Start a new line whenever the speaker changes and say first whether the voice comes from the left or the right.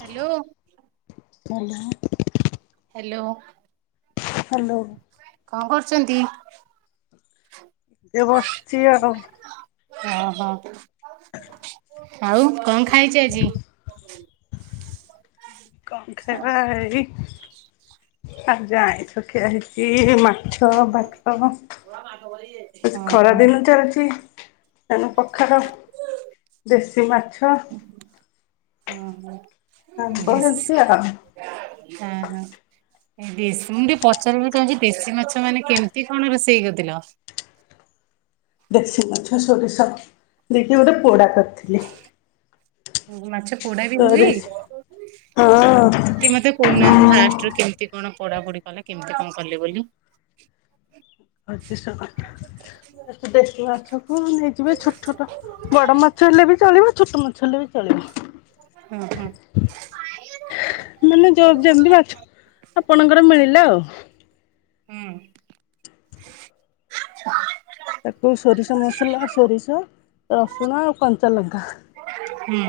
right: Hello.
left: Hello [unintelligible]
right: hello.
left: Hello.
right: କଅଁ କରୁଛନ୍ତି?
left: ଏ ବସିଛି ଆଉ।
right: ଓହୋ ଆଉ କଅଁ ଖାଇଚେ ଆଜି?
left: କଣଖରେ ଭ [unintelligible] ଆ ଆଜି ଆଇଁଷ ଖୁଆ ହେଇଛି ମାଛ ଭାତ
right: ବ ମା ଗ କର [unintelligible]
left: ଖରା ଦିନ ଚାଲିଛି ତେଣୁ ପଖାଳ। ଦେଶୀ ମାଛ
right: ଓହୋ
left: ଆମ୍ବ
right: ଦେଶ୍
left: ଏମିତି ଆଉ
right: ହଁ ହଁ ଏ ଦେଶୀ ମୁଁ ଟିକେ ପଚାରିବି ଆଜି ଦେଶୀ ମାଛ ସେ ମାନେ କେମିତି କଣ ରୋଷେଇ କରିଥିଲ?
left: ଦେଶୀ ମାଛ ସୋରିଷ ଦେଇକି ଗୋଟେ ପୋଡା କରିଥିଲି।
right: ମାଛ ପୋଡା ବି ହୁଏ
left: ସୋରିଷ ହଁ
right: କେହି ମତେ କହୁନାହାନ୍ତି ଫାଷ୍ଟ୍ କେମିତି କଣ ପୋଡା ପୋଡି କଲେ କେମିତି କଣ କଲେ ବୋଲି?
left: ଦେଶୀ ମାଛକୁ ନେଇଯିବେ ଛୋଟ୍ ଛୋଟ ବଡ ମାଛ ହେଲେ ବି ଚଳିବ ଛୋଟ ମାଛ ହେଲେ ବି ଚଳିବ।
right: ହୁଁ-ହୁଁ।
left: ମାନେ ଜ- ଯେମିତି ମାଛ ଆପଣଙ୍କର ମିଳିଲା ଆଉ।
right: ହୁଁ।
left: ତାକୁ ସୋରିଷ ମସଲା, ସୋରିଷ, ରସୁଣ ଆଉ କଞ୍ଚାଲଙ୍କା
right: ହୁଁ।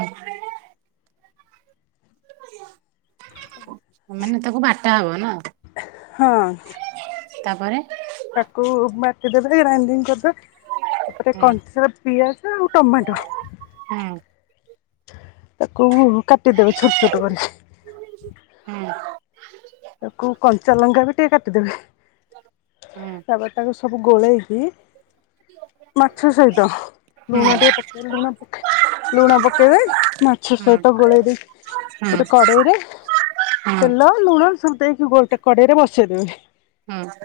right: ମାନେ ତାକୁ ବାଟା ହବ ନୁହଁ?
left: ହଁ।
right: ତାପରେ?
left: ତାକୁ ବାଟିଦେବେ ଗ୍ରାଇଣ୍ଡିଙ୍ଗ୍ କରିଦେବେ ତାପରେ
right: ହୁଁ
left: କଞ୍ଚା ପିଆଜ ଆଉ ଟମାଟୋ
right: ହୁଁ
left: ତାକୁ କାଟିଦେବେ ଛୋଟ୍ ଛୋଟ୍ କରି।
right: ହଁ।
left: ତାକୁ କଞ୍ଚା ଲଙ୍କା ବି ଟିକେ କାଟିଦେବେ ତାପରେ ତାକୁ ସୁ ସବୁ ଗୋଳେଇକି ମାଛ ସହିତ
right: ହୁଁ ହୁଁ
left: ଲୁଣ ଟିକେ ପକ୍ ଲୁଣ ପକେ- ଲୁଣ ପକେଇବେ ମାଛ
right: ହୁଁ
left: ସହିତ ଗୋଳେଇ ଦେଇ
right: ହୁଁ
left: ଗୋଟେ କଡେଇରେ
right: ହୁଁ
left: ତେଲ ଲୁଣ ସବୁ ଦେଇକି ଗୋଟେ କଡେଇ ରେ ବସେଇ ଦେବେ
right: ହଁ।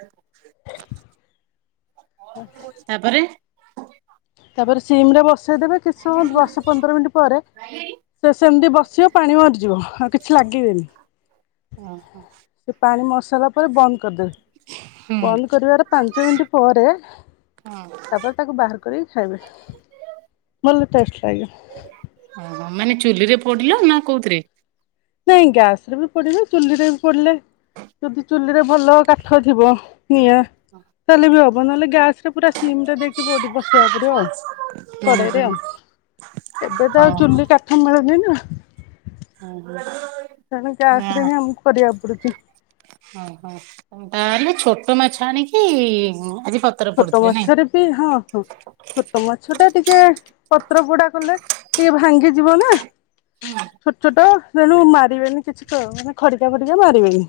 left: [inaudible]
right: ତାପରେ?
left: ତାପରେ ସିମ୍ ରେ ବସେଇଦବେ କିଛି ସମୟ ଦଶ ପନ୍ଦର ମିନିଟ୍ ପରେ ସେ ସେମିତି ବସିବ ପାଣି ମରିଯିବ ଆଉ କିଛି ଲାଗିବେନି।
right: ଓହୋ।
left: ସେ ପାଣି ମରିସାରିଲା ପରେ ବନ୍ଦ୍ କରିଦେବେ।
right: ହୁଁ
left: ବନ୍ଦ୍ କରିବାର ପାଞ୍ଚ ମିନିଟ୍ ପରେ ତାପରେ ତାକୁ ବାହାର କରିକି ଖାଇବେ ଭଲ ଟେଷ୍ଟ୍ ଲାଗିବ।
right: ଓହୋ ମାନେ ଚୁଲି ରେ ପୋଡିଲ ନା କଉଥିରେ?
left: ନାଇଁ ଗ୍ୟାସ୍ ରେ ବି ପୋଡିବେ ଚୁଲିରେ ବି ପୋଡିଲେ ଯଦି ଚୁଲିରେ ଭଲ କାଠ ଥିବ ନିଆଁ ତାହେଲେ ବି ହବ ନହେଲେ ଗ୍ୟାସ୍ ରେ ପୁରା ସିମ୍ ରେ ଦେଇକି ବ- ବସେଇବାକୁ ପଡିବ ଆଉ।
right: ହୁଁ
left: କଡେଇରେ
right: ହୁଁ
left: ଆଉ ଏବେ ତ ଆଉ
right: ଓହୋ
left: ଚୁଲି କାଠ ମିଳୁନି ନା।
right: [unintelligible]
left: ତେଣୁ
right: ନା
left: ଗ୍ୟାସ୍ ରେ ହିଁ ଆମକୁ କରିବାକୁ ପଡୁଚି।
right: ହଁ -ହଁ ତାହେଲେ ଛୋଟ ମାଛ ଆଣିକି ଆଜି ପ
left: ଛୋଟ ମାଛରେ ବି ହଁ ପୋ ଛୋଟ ମାଛ ଟା ଟିକେ ପତ୍ର ପୋଡା କଲେ ଟିକେ ଭାଙ୍ଗିଯିବ ନା।
right: ହୁଁ
left: ଛୋଟ୍ ଛୋଟ୍ ତେଣୁ ମାରିବେନି କିଛି ତ ଆଉ ମାନେ ଖଡିକା ଫଡିକା ମାରିବେନି।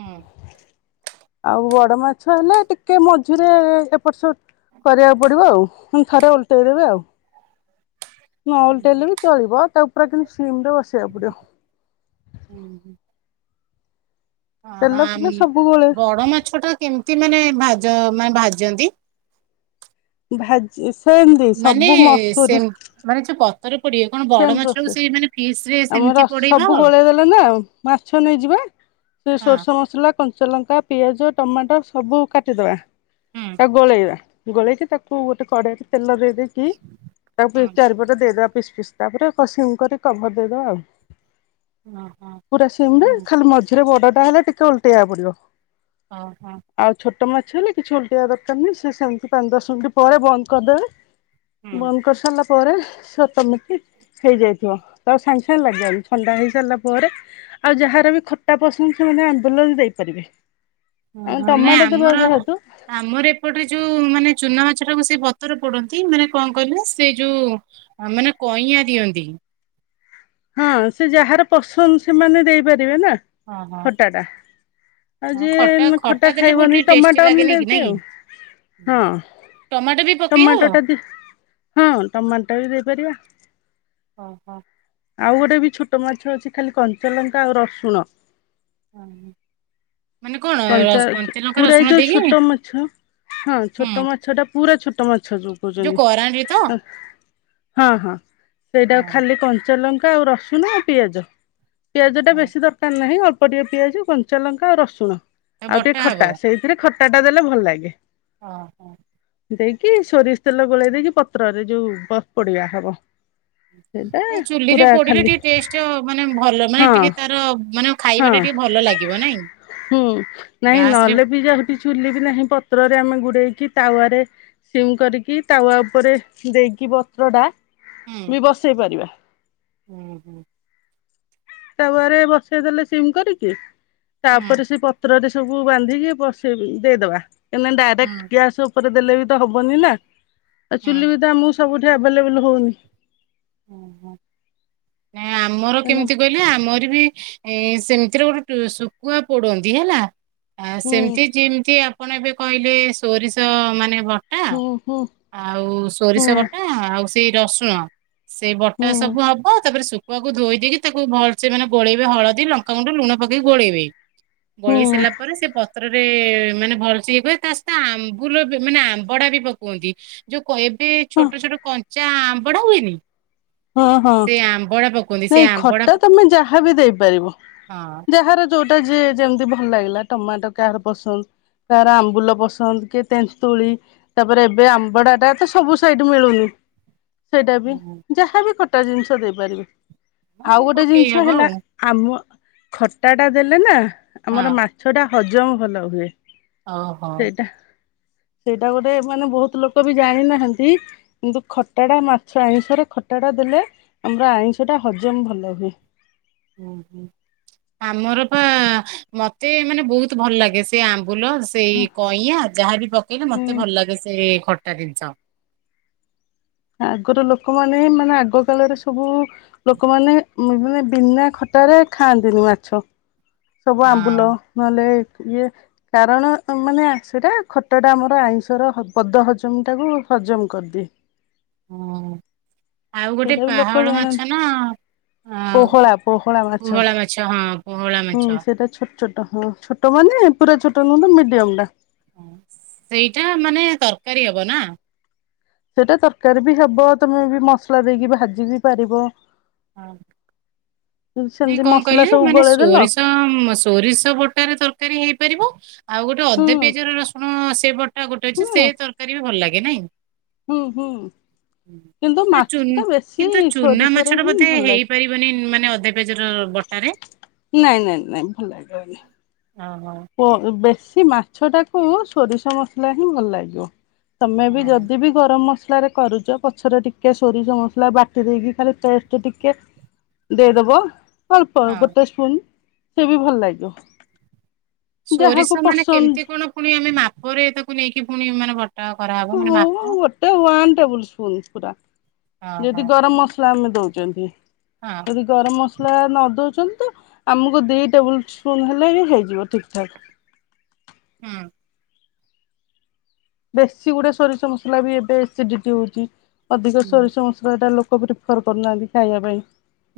right: ହୁଁ।
left: ଆଉ ବଡ ମାଛ ହେଲେ ଟିକେ ମଝିରେ ଏପଟ୍ ସେପଟ୍ କରିବାକୁ ପଡିବ ଆଉ ହଁ ଥରେ ଓଲ୍ଟେଇ ଦେବେ ଆଉ। ନ ଓଲ୍ଟେଇଲେ ବି ଚଳିବ ତାକୁ ପୁରି କିନ୍ତୁ ସିମ୍ ରେ ବସେଇବାକୁ ପଡିବ।
right: ଉଁ ହୁଁ। ହଁ ହଁ
left: ତେଲ
right: ଆମ
left: ଫେଲ ସବୁ ଗୋଳେଇ
right: ବଡ ମାଛ ଟା କେମିତି ମାନେ ଭାଜ ମାନେ ଭାଜନ୍ତି।
left: ଭାଜି ସେମିତି
right: ମାନେ
left: ସବୁ
right: ସେ
left: ମସୁରୀ
right: ମାନେ ଯୋଉ ପତର ପଡିବା
left: ସେମେ ପ୍ରୋସେସ ଆମର
right: ପୋଡେଇ ହବ?
left: ସବୁ ଗୋଳେଇ ଦେଲେ ନା ମାଛ ନେଇଯିବେ ସେ
right: ହଁ
left: ସୋରଷ ମସଲା କଞ୍ଚଲଙ୍କା ପିଆଜ ଟମାଟୋ ସବୁ କାଟିଦବା।
right: ହୁଁ
left: ତାକୁ ଗୋଳେଇବା ଗୋଳେଇକି ତାକୁ ଗୋଟେ କଡେଇରେ ତେଲ ଦେଇେ ଦେଇ କି ତାକୁ
right: ହୁଁ
left: ଚାରିପଟେ ଦେଇଦବା ପିସ୍ ପିସ୍ ତାପରେ କସିଙ୍ଗ କରି କଭର ଦେଇଦବା ଆଉ।
right: ହଁ ହଁ।
left: ପୁରା ସିମିରେ ଖାଲି ମଝିରେ ବଡଟା ହେଲେ ଟିକେ ଓଲଟେଇବାକୁ ପଡିବ।
right: ଓହୋ।
left: ଆଉ ଛୋଟ ମାଛ ହେଲେ କିଛି ଓଲଟେଇବା ଦରକାର ନାହିଁ ସେ ସେମିତି ପାଞ୍ଚ ଦଶ ମିନିଟ୍ ପରେ ବନ୍ଦ କରିଦେବେ
right: ହୁଁ
left: ବନ୍ଦ କରି ସାରିଲା ପରେ ସତମୀକି ହେଇଯାଇଥିବ ତାଙ୍କୁ ସାଙ୍ଗେ ସାଙ୍ଗେ ଲାଗି ବାନି ଥଣ୍ଡା ହେଇସାରିଲା ପରେ ଆଉ ଯାହାର ବି ଖଟା ପସନ୍ଦ ସେମାନେ ଆମ୍ବୁଲ ବି ଦେଇପାରିବେ। ଆଉ
right: ଓହୋ ନା
left: ଟମାଟୋ ଦେବା
right: ଆମର
left: ଯେହେତୁ
right: ଆମର ଏପଟରେ ଯୋଉ ମାନେ ଚୁନା ମାଛ ଟାକୁ ସେ ପତର ପୋଡନ୍ତି ମାନେ କଣ କହିଲେ ସେ ଯୋଉ ଆ ମାନେ କଇଁଆ ଦିଅନ୍ତି।
left: ହଁ ସେ ଯାହାର ପସନ୍ଦ ସେମାନେ ଦେଇପାରିବେ ନା
right: ହଁ ହଁ
left: ଖଟାଟା। ଆଉ
right: ହଁ
left: ଜିଏ ଖଟା
right: ଦେଲେ ବହୁତ
left: ଖାଇବନି
right: ଟିକେ ଟେଷ୍ଟି
left: ଟମାଟୋ ଆମ
right: ଲାଗେନି କି
left: ଦେଉଚି
right: ନାଇଁ
left: ଆଉ
right: କି
left: ହଁ।
right: ଟମାଟୋ ବି ପକେଇ
left: ଟମାଟୋ
right: ହବ।
left: ଟା ଦି ହଁ ଟମାଟୋ ଟା ବି ଦେଇପାରିବା।
right: ଓ ହୋ।
left: ଆଉ ଗୋଟେ ବି ଛୋଟ ମାଛ ଅଛି ଖାଲି କଞ୍ଚାଲଙ୍କା ଆଉ ରସୁଣ
right: ହଁ ହଁ।
left: କଞ୍ଚା
right: ଲଙ୍କା
left: ପୁରା ଏ
right: ରସୁଣ
left: ଯୋଉ
right: ଦେଇକି ହୁଁ
left: ଛୋଟ ମାଛ ହଁ ଛୋଟ ମାଛଟା ପୁରା ଛୋଟ ମାଛ ଯୋଉ କୋଉଚନ୍ତି
right: କରାଣ୍ଡି ତ
left: ହଁ ହଁ। ସେଇଟାକୁ
right: ହଁ
left: ଖାଲି କଞ୍ଚାଲଙ୍କା ଆଉ ରସୁଣ ଆଉ ପିଆଜ ପିଆଜଟା
right: ହଁ
left: ବେଶୀ ଦର କାର ନାହିଁ ଅଳ୍ପ ଟିକେ ପିଆଜ କଞ୍ଚାଲଙ୍କା ଆଉ ରସୁଣ
right: ତା
left: ଆଉ ଟିକେ
right: ବଟା ହବ
left: ଖଟା ସେଇ ଥିରେ ଖଟା ଟା ଦେଲେ ଭଲ ଲାଗେ।
right: ହଁ ହଁ।
left: ଦେଇକି ସୋରିଷ ତେଲ ଗୋଳେଇ ଦେଇକି ପତ୍ରରେ ଯୋଉ ବରପଡିଆ ହବ। ସେଇଟା
right: ଏ ଚୁଲିରେ
left: ପୁରା
right: ପୋଡିିଲେ
left: ଖାଲି
right: ଟିକେ ଟେଷ୍ଟ ମାନେ ଭଲ ମାନେ
left: ହଁ
right: ଟିକେ ତାର ମାନେ
left: ହଁ
right: ଖାଇବା ଟା ଟିକେ ଭଲ ଲାଗିବ ନାଇଁ?
left: ହୁଁ ନାଇଁ ନ
right: ଗ୍ୟାସ ରେ
left: ହେଲେ ଚୁଲି ବି ନାହିଁ ପତ୍ରରେ ଆମେ ଗୁଡେଇକି ତାୱାରେ ସିମ୍ କରିକି ତାୱା ଉପରେ ଦେଇକି ବତ୍ରଟା
right: ହୁଁ
left: ବି ବସେଇ ପାରିବା।
right: ହୁଁ ହୁଁ।
left: ତାୱାରେ ବସେଇ ଦେଲେ ସିମ୍ କରିକି
right: ହୁଁ
left: ତାପରେ ସେ ପ ପତ୍ରରେ ସବୁ ବାନ୍ଧିକି ବସେଇ ଦେଇଦବା ଏ ମାନେ ଡାଇରେକ୍ଟ
right: ହୁଁ
left: ଗ୍ୟାସ୍ ଉ ଉପରେ ଦେଲେ ବି ତ ହବନି ନା ଆଉ
right: ହୁଁ
left: ଚୁଲି ବି ତ ଆମକୁ ସବୁଠି ଆଭେଲେବୁଲ ହଉନି।
right: ନାଇଁ ଆମର
left: କାହିଁକିନା
right: କେମିତି କଇ ଆମର ବି ଏ ସେମିତିରେ ଗୋଟେ ଟୁ ଶୁଖୁଆ ପୋଡନ୍ତି ହେଲା। ଆ
left: ହୁଁ
right: ସେମିତି ଯେମିତି ଆପଣ ଏବେ କହିଲେ ସୋରିଷ ମାନେ ବ ଟା
left: ହୁଁ ହୁଁ
right: ଆଉ
left: ହୁଁ
right: ସୋରିଷ ବଟା ଆଉ ସେଇ ରସୁଣ ସେଇ ବଟା
left: ହୁଁ
right: ସବୁ ହବ ଯପରେ ଶୁ। ଶୁକୁଆକୁ ଧୋଇ ଦେଇକି ତାକୁ ଭଲସେ ମାନେ ଗୋଳେଇବେ ହଳଦୀ, ଲଙ୍କାଗୁଣ୍ଡ, ଲୁଣ ପକେଇ ଗୋଳେଇବେ।
left: ହୁଁ
right: ଗୋଳେଇ ସାରିଲା ପରେ ସେ ପ। ପତ୍ରରେ ମାନେ ଭଲସେ ଇଏ କରି ତା ସହିତ ଆମ୍ବୁଲ ବି ମାନେ ଆମ୍ବଡା ବି ପକୋନ୍ତି। ଯୋଉ କ ଏବେ
left: ହଁ
right: ଛୋଟ ଛୋଟ କଞ୍ଚା ଆମ୍ବଡା ହୁଏନି?
left: ହଁ ହଁ
right: ସେ ଆମ୍ବଡା ପକୁଅନ୍ତି ସେ
left: ନାଇଁ
right: ଆମ୍ବଡା
left: ଖଟା
right: ପ-
left: ତମେ ଯାହା ବି ଦେଇପାରିବ
right: ହଁ
left: ଯାହାର। ଯୋଉଟା ଯିଏ ଯେମିତି ଭଲ ଲାଗିଲା ଟମାଟୋ କାହାର ପସନ୍ଦ। କାହାର ଆମ୍ବୁଲ ପସନ୍ଦ କିଏ ତେନ୍ତୁଳି। ତାପରେ ଏବେ ଆମ୍ବଡା ଟା ତ ସବୁ ସାଇଟ୍ ମିଳୁନି। ସେଇଟା ବି
right: ହୁଁ,
left: ଯାହାବି ଖଟା ଜିନିଷ ଦେଇପାରିବେଆଉ
right: ହଁ
left: ଗୋଟେ
right: ପକେଇ
left: ଜିନିଷ
right: ହବ ଆଉ
left: ହେଲା। ଆମ ଖଟା ଟା ଦେଲେ ନା ଆମର
right: ହଁ
left: ମାଛଟା ହଜମ ଭଲ ହୁଏ।
right: ଓହୋ
left: ସେଇଟା ସେଇଟା ଗୋଟେ ମାନେ ବହୁତ୍ ଲୋକ ବି ଜାଣିନାହାନ୍ତି। କିନ୍ତୁ ଖଟା ଟା ମାଛ ଆଇଁଷରେ ଖଟା ଟା ଦେଲେ ଆମର ଆଇଁଷ ଟା ହଜମ ଭଲ ହୁଏ।
right: ଓ ହୋ ଆମର ପା ମତେ ମାନେ ବହୁତ୍ ଭଲ ଲାଗେ ସେ। ସେ ଆମ୍ବୁଲ ସେଇ କଇଁଆ ଯାହା ବି ପକେଇଲେ
left: ହୁଁ
right: ମତେ ଭଲ ଲାଗେ ସେ ଖଟା ଜିନିଷ।
left: ଆଗୁରୁ ଲୋକମାନେ ହିଁ ମାନେ ଆଗକାଳରେ ସବୁ। ଲୋକମାନେ ମାନେ ବିନା ଖଟାରେ ଖାଆନ୍ତିନି ମାଛ। ସବୁ ଆମ୍ବୁଲ ନ ହେଲେ ଇଏ। କାରଣ ମାନେ ଆଇଁଷ ଟା ଖଟା ଟା ଆମର ଆଇଁଷର ବଦ ହଜମଟାକୁ ହଜମ କରିଦିଏ।
right: ହଁ ଆଉ ଗୋଟେ
left: ସେଇଟା ବି ଲୋକ
right: ପାହାଳ ମାଛ
left: ଜାଣନ୍ତି
right: ନା। ଆ
left: ପୋହଳା ପୋହଳା ମାଛ
right: ପୋହଳା ହଁ ପୋହଳା
left: ହୁଁ
right: ମାଛ
left: ସେଟା ଛୋଟ। ଛୋଟ ହଁ ଛୋଟ ମାନେ ପୁରା ଛୋଟ ନୁହଁ ତ ମିଡିୟମ ଟା।
right: ସେଇଟା ମାନେ ତରକାରୀ ହବ ନା?
left: ସେଇଟା ତରକାରୀ ବି ହବ ତମେ ବି ମସଲା ଦେଇକି ଭାଜି ବି ପାରିବ।
right: ହଁ ନାଇଁ
left: ସେମିତି
right: କଣ
left: ମସଲା
right: କହିଲେ
left: ସବୁ
right: ମାନେ
left: ଗୋଳେଇ ଦେଲ
right: ସୋରିଷ ସୋରିଷ ବ। ବଟା ରେ ତରକାରୀ ହେଇପାରିବ। ଆଉ ଗୋଟେ
left: ହୁଁ
right: ଅଦା ପିଆଜର ରସୁଣ ସେ ବଟା ଗୋଟେ ଅଛି ସେ
left: ହୁଁ
right: ତରକାରୀ ବି ଭଲ ଲାଗେ ନାଇଁ?
left: ହୁଁ ହୁଁ କିନ୍ତୁ
right: ନା
left: ମାଛ
right: ଚୁନ
left: ଟା ବେଶୀ
right: କିନ୍ତୁ ଚୁନା
left: ସୋରିଷରେ
right: ମାଛଟା ବ।
left: ହିଁ
right: ଏ ତେ
left: ଭଲ ଲାଗେ
right: ହେଇପାରିବନି ମାନେ ଅଦା ପିଆଜର ବଟାରେ।
left: ନାଇଁ ନାଇଁ ନାଇଁ ଭଲ ଲାଗିବନି
right: ହ ହଁ।
left: ବେଶୀ ମାଛ ଟାକୁ ସୋରିଷ ମସଲା ହିଁ ଭଲ ଲାଗିବ ତମେ ବି
right: ହଁ।
left: ଯଦି ବି। ଗରମ ମସଲା ରେ କରୁଛ ପଛରେ ଟିକେ ସୋରିଷ ମସଲା ବାଟି ଦେଇକି ଖାଲି ଟେଷ୍ଟ ଟିକେ। ଦେଇଦବ ଅଳ୍ପ
right: ହଁ।
left: ଗୋଟେ ସ୍ପୁନ୍ ସେ ବି ଭଲ ଲାଗିବ। ଯାହାକୁ
right: ସୋରିଷା ମାନେ କେମିତି
left: ପସନ୍ଦ
right: କଣ ପୁଣି ଆମେ ମାପ ରେ ତାକୁ ନେଇକି ପୁଣି ମାନେ ଭର।
left: ଉମ୍ ଗୋଟେ ୱାନ୍ ଟେବଲସ୍ପୁନ୍ ପୁରା
right: ହଁ
left: ଯଦି ଗରମ ମସଲା। ମ ଦଉଛନ୍ତି। [unintelligible]
right: ହଁ।
left: ଯଦି ଗରମ ମସଲା ନ ଦଉଛନ୍ତି ତ ଆମକୁ ଦି ଟେବୁଲ ସ୍ପୁନ ହେଲେ ବି ହେଇଯିବ ଠିକ ଠାକ।
right: ହୁଁ।
left: ବେଶୀ ଗୁଡେ ସୋରିଷ ମସଲା ବି ଏବେ ଏସିଡିଟି ହଉଛି ଅଧିକ
right: ହୁଁ।
left: ସୋରିଷ ମସଲାଟା ଲୋକ। [unintelligible] କରଗୋନ୍ତି ଗାଇାବ ପାଇଁ।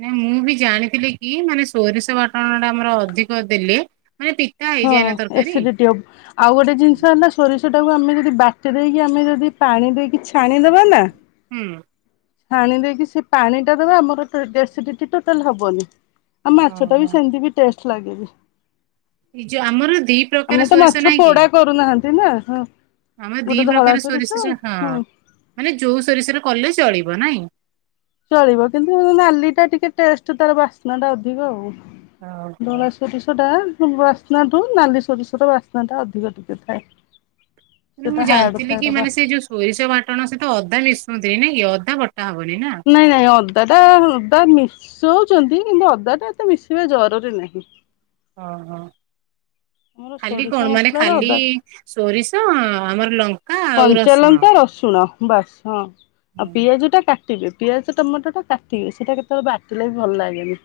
right: ନା ମୁଁ ବି ଜାଣିଥିଲି କି ମାନେ ସୋରିଷ ବାଟଣ ଟା ଆମର ଅଧିକ ଦେଲେ ମାନେ ପି।
left: ହଁ ଏସିଡିଟି ଆଉ ଗୋଟେ ଜିନିଷ ହେଲା। ସୋରିଷ ଟାକୁ ଆମେ ଯଦି ବାଟି ଦେଇକି ଆମେ ଯଦି ପାଣି ଦେଇକି ଛାଣିଦବା ନା।
right: ହୁଁ।
left: ଛାଣି ଦେଇକି ସେ ପାଣି ଟା ଦେବା ଆମରଡେସିଡିଟି ଟୋଟାଲ ହବନି। ଆଉ ମାଛ ଟା ବି
right: ଓହୋ।
left: ସେମିତି ବି ଟେଷ୍ଟ ଲାଗେ।
right: ନି ଯୋଉ ଆମର ଦୀପ ଦୀ
left: ଆମେ
right: ପ୍ରକାର
left: ତ ମାଛ
right: ସୋରିଷ ନାଇଁ କି
left: ପୋଡା କରୁନାହାନ୍ତି ନା ହଁ।
right: ଆମର ଦି
left: ଗୋଟେ ଧଳା
right: ପ୍ରକାର ସୋରିଷ ହଁ।
left: ହୁଁ
right: ମାନେ ଯୋଉ ସରିଷରେ କଲେ ଚଳିବ ନାଇଁ?
left: ଚଳିବ କିନ୍ତୁ ନାଲି ଟା ଟିକେ ଟେଷ୍ଟ ତାର ବାସ୍ନା ଟା ଅଧିକ ଆଉ।
right: ଓହୋ।
left: ସୋରିଷ ଟା ବାସ୍ନାଠୁ ନାଲି ସୋରିଷ ଟା ବାସ୍ନା ଟା ଅଧିକ ଟିକେ ଥାଏ। ସେଟା
right: ମୁଁ
left: ହାର୍ଡ
right: ଜାଣିଥିଲି
left: ଥାଏ
right: କି
left: ତା
right: ମାନେ
left: ବାସ୍ନା
right: ସେ ଯୋଉ ସୋରିଷ ବାଟଣ ସେ ତ ଅଦା ମିଶୁନି ନାଇଁ କି ଅଦା ବଟା ହବନି ନା?
left: ନାଇଁ ନାଇଁ ଅଦା ଟା ଅଦା ମିଶଉଚନ୍ତି କିନ୍ତୁ ଅଦା ଟା ଏତେ ମିଶିବା ଜରୁରୀ ନାହିଁ।
right: ଅ ହ।
left: ଆମର
right: ଖାଲି
left: ସୋରିଷ
right: କଣ ମାନେ
left: ମସଲାରେ
right: ଖାଲି
left: ଅଦା
right: ସୋରିଷ ଆମର ଲଙ୍କା ଆଉ ରସ
left: କଞ୍ଚାଲଙ୍କା ରସୁଣ ବାସ ହଁ ଆଉ ପିଆଜ ଟା କାଟି [unintelligible] ପିଆଜ ଟମାଟଟା କାଟି ବେ ସେଟା କେତବେଳେ ବାଟିଲେ ବି ଭଲ ଲାଗେନି।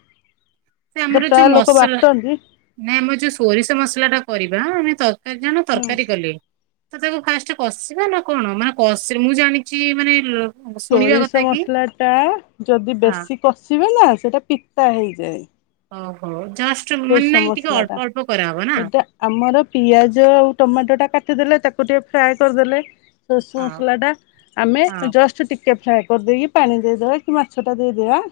right: ସେ ଆମର ଯୋଉ
left: [unintelligible] ଲୋକ
right: ମସଲା
left: ବାଟନ୍ତି।
right: ନାଇଁ ଆମର ଯୋଉ ସୋରିଷ ମସଲା ଟା କରିବା ଆମେ ତରକାରୀ ଜାଣ
left: ହୁଁ।
right: ତରକାରୀ କଲେ। ତ ତାକୁ ଫାଷ୍ଟେ କଷିବା ନା କଣ ମାନେ କ ମୁଁ ଜାଣିଚି ମାନେଲୋ
left: ସୋରିଷ ମସଲାଟା ଯଦି
right: ହଁ
left: ବେଶୀ କଷିବେ ନା ସେଟା ପିତା ହେଇଯାଏ।
right: ଓହୋ ଜଷ୍ଟ ମାନେ
left: ସୋରିଷ
right: ନାଇଁ ଟିକେ
left: ମସଲା ଟା।
right: ଅଳ୍ପ ଅଳ୍ପ କରାହବ ନା?
left: ସେଇଟା ଆମର ପିଆଜ ଆଉ ଟମାଟଟା କାଟିଦେଲେ ତାକୁ ଟିକେ ଫ୍ରାଏ କରିଦେଲେ ସୋତିଷ
right: ହଁ
left: ମସଲା ଟା ଆମେ
right: ହଁ
left: ଜଷ୍ଟ ଟିକେ ଟିକେ ଫ୍ରାଏ କରିଦେଇକି ପାଣି ଦେଇଦବା କି ମାଛ ଟା ଦେଇଦବା।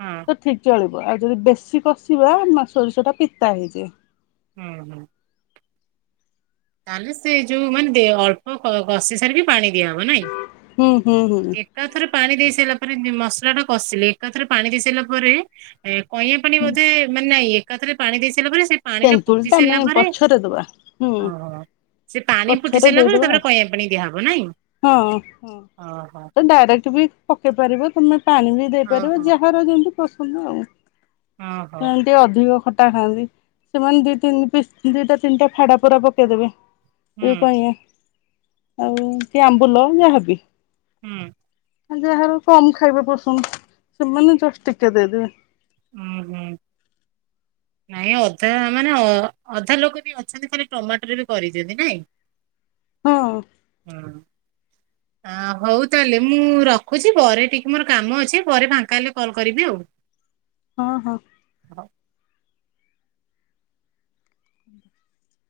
right: ହଁ।
left: ଠିକ୍ ଚଳିବ ଆଉ ଯଦି ବେଶୀ କଷିବା ସୋରିଷ ଟା ପିତା ହେଇଯାଏ।
right: ହୁଁ ହୁଁ। ତାହେଲେ ସେ ଯୋଉ ମାନେ ଅଳ୍ପ କଷି ସାରିକି ପାଣି ଦିଆହବ ନାଇଁ?
left: ହୁଁ ହୁଁ ହୁଁ ହୁଁ
right: ଏକାଥରେ ପାଣି ଦେଇ ସାରିଲା ପରେ ମସଲା ଟା କଷିଲି ଏକାଥରେ ପାଣି ଦେଇ ସାରିଲା ପରେ କଇଁଆ ପାଣି ବୋଧେ ମାନେ ଏକା ଥରକେ ପାଣି ଦେଇ ସାରିଲା ପରେ ସେ ପାଣି
left: ତେନ୍ତୁଳି
right: ଫୁଟି
left: ଟା ଆମେ
right: ସାରିଲା ପରେ
left: ପଛରେ ଦବା ହୁଁ।
right: ଓହୋ। ସେ ପାଣି ଫୁଟି
left: ପଛରେ
right: ସାରିଲା ପରେ
left: ଦେଇଦବା
right: ତାପରେ କଇଁଆ ପାଣି ଦିଆହବ ନାଇଁ?
left: ହଁ ହଁ
right: ଓହୋ।
left: ଡାଇରେକ୍ଟ ବି ପକେଇ ପାରିବ ତମେ ପାଣି ବି ଦେଇପାରିବ
right: ଓହୋ
left: ଯାହାର ଯେମିତି ପସନ୍ଦ ଆଉ।
right: ଅ ହ।
left: ଯିଏ ଅଧିକ ଖଟା ଖାଆନ୍ତି ସେମାନେ ଦି ତିନି ପିସ ଦିଟା ତିନିଟା ଫାଡା ପୁରା ପକେଇଦେବେ।
right: ହୁଁ
left: ଏ କଇଁଆ ଆଉ କି ଆମ୍ବୁଲ ଯାହାବି।
right: ହୁଁ।
left: ହଁ ଯାହାର କମ ଖାଇବା ପସନ୍ଦ ସେମାନେ ଜଷ୍ଟ ଟିକେ ଦେବେ।
right: ହୁଁ ହୁଁ। ନାଇଁ ଅଧା ମାନେ ଅଧା ଲୋକ ବି ଅଛନ୍ତି ଖାଲି ଟମାଟରେ ବି କରିଦିଅନ୍ତି ନାଇଁ।
left: ହଁ
right: [unintelligible] ହଁହୋଉ ତାଲେ ମୁଁ ରଖୁଚି ପରେ ଟିକେ ମୋର କାମ ଅଛି ପରେ ଫାଙ୍କା ହେଲେ କଲ୍ କରିବି ଆଉ।
left: ହଁ ହଁ।
right: [unintelligible]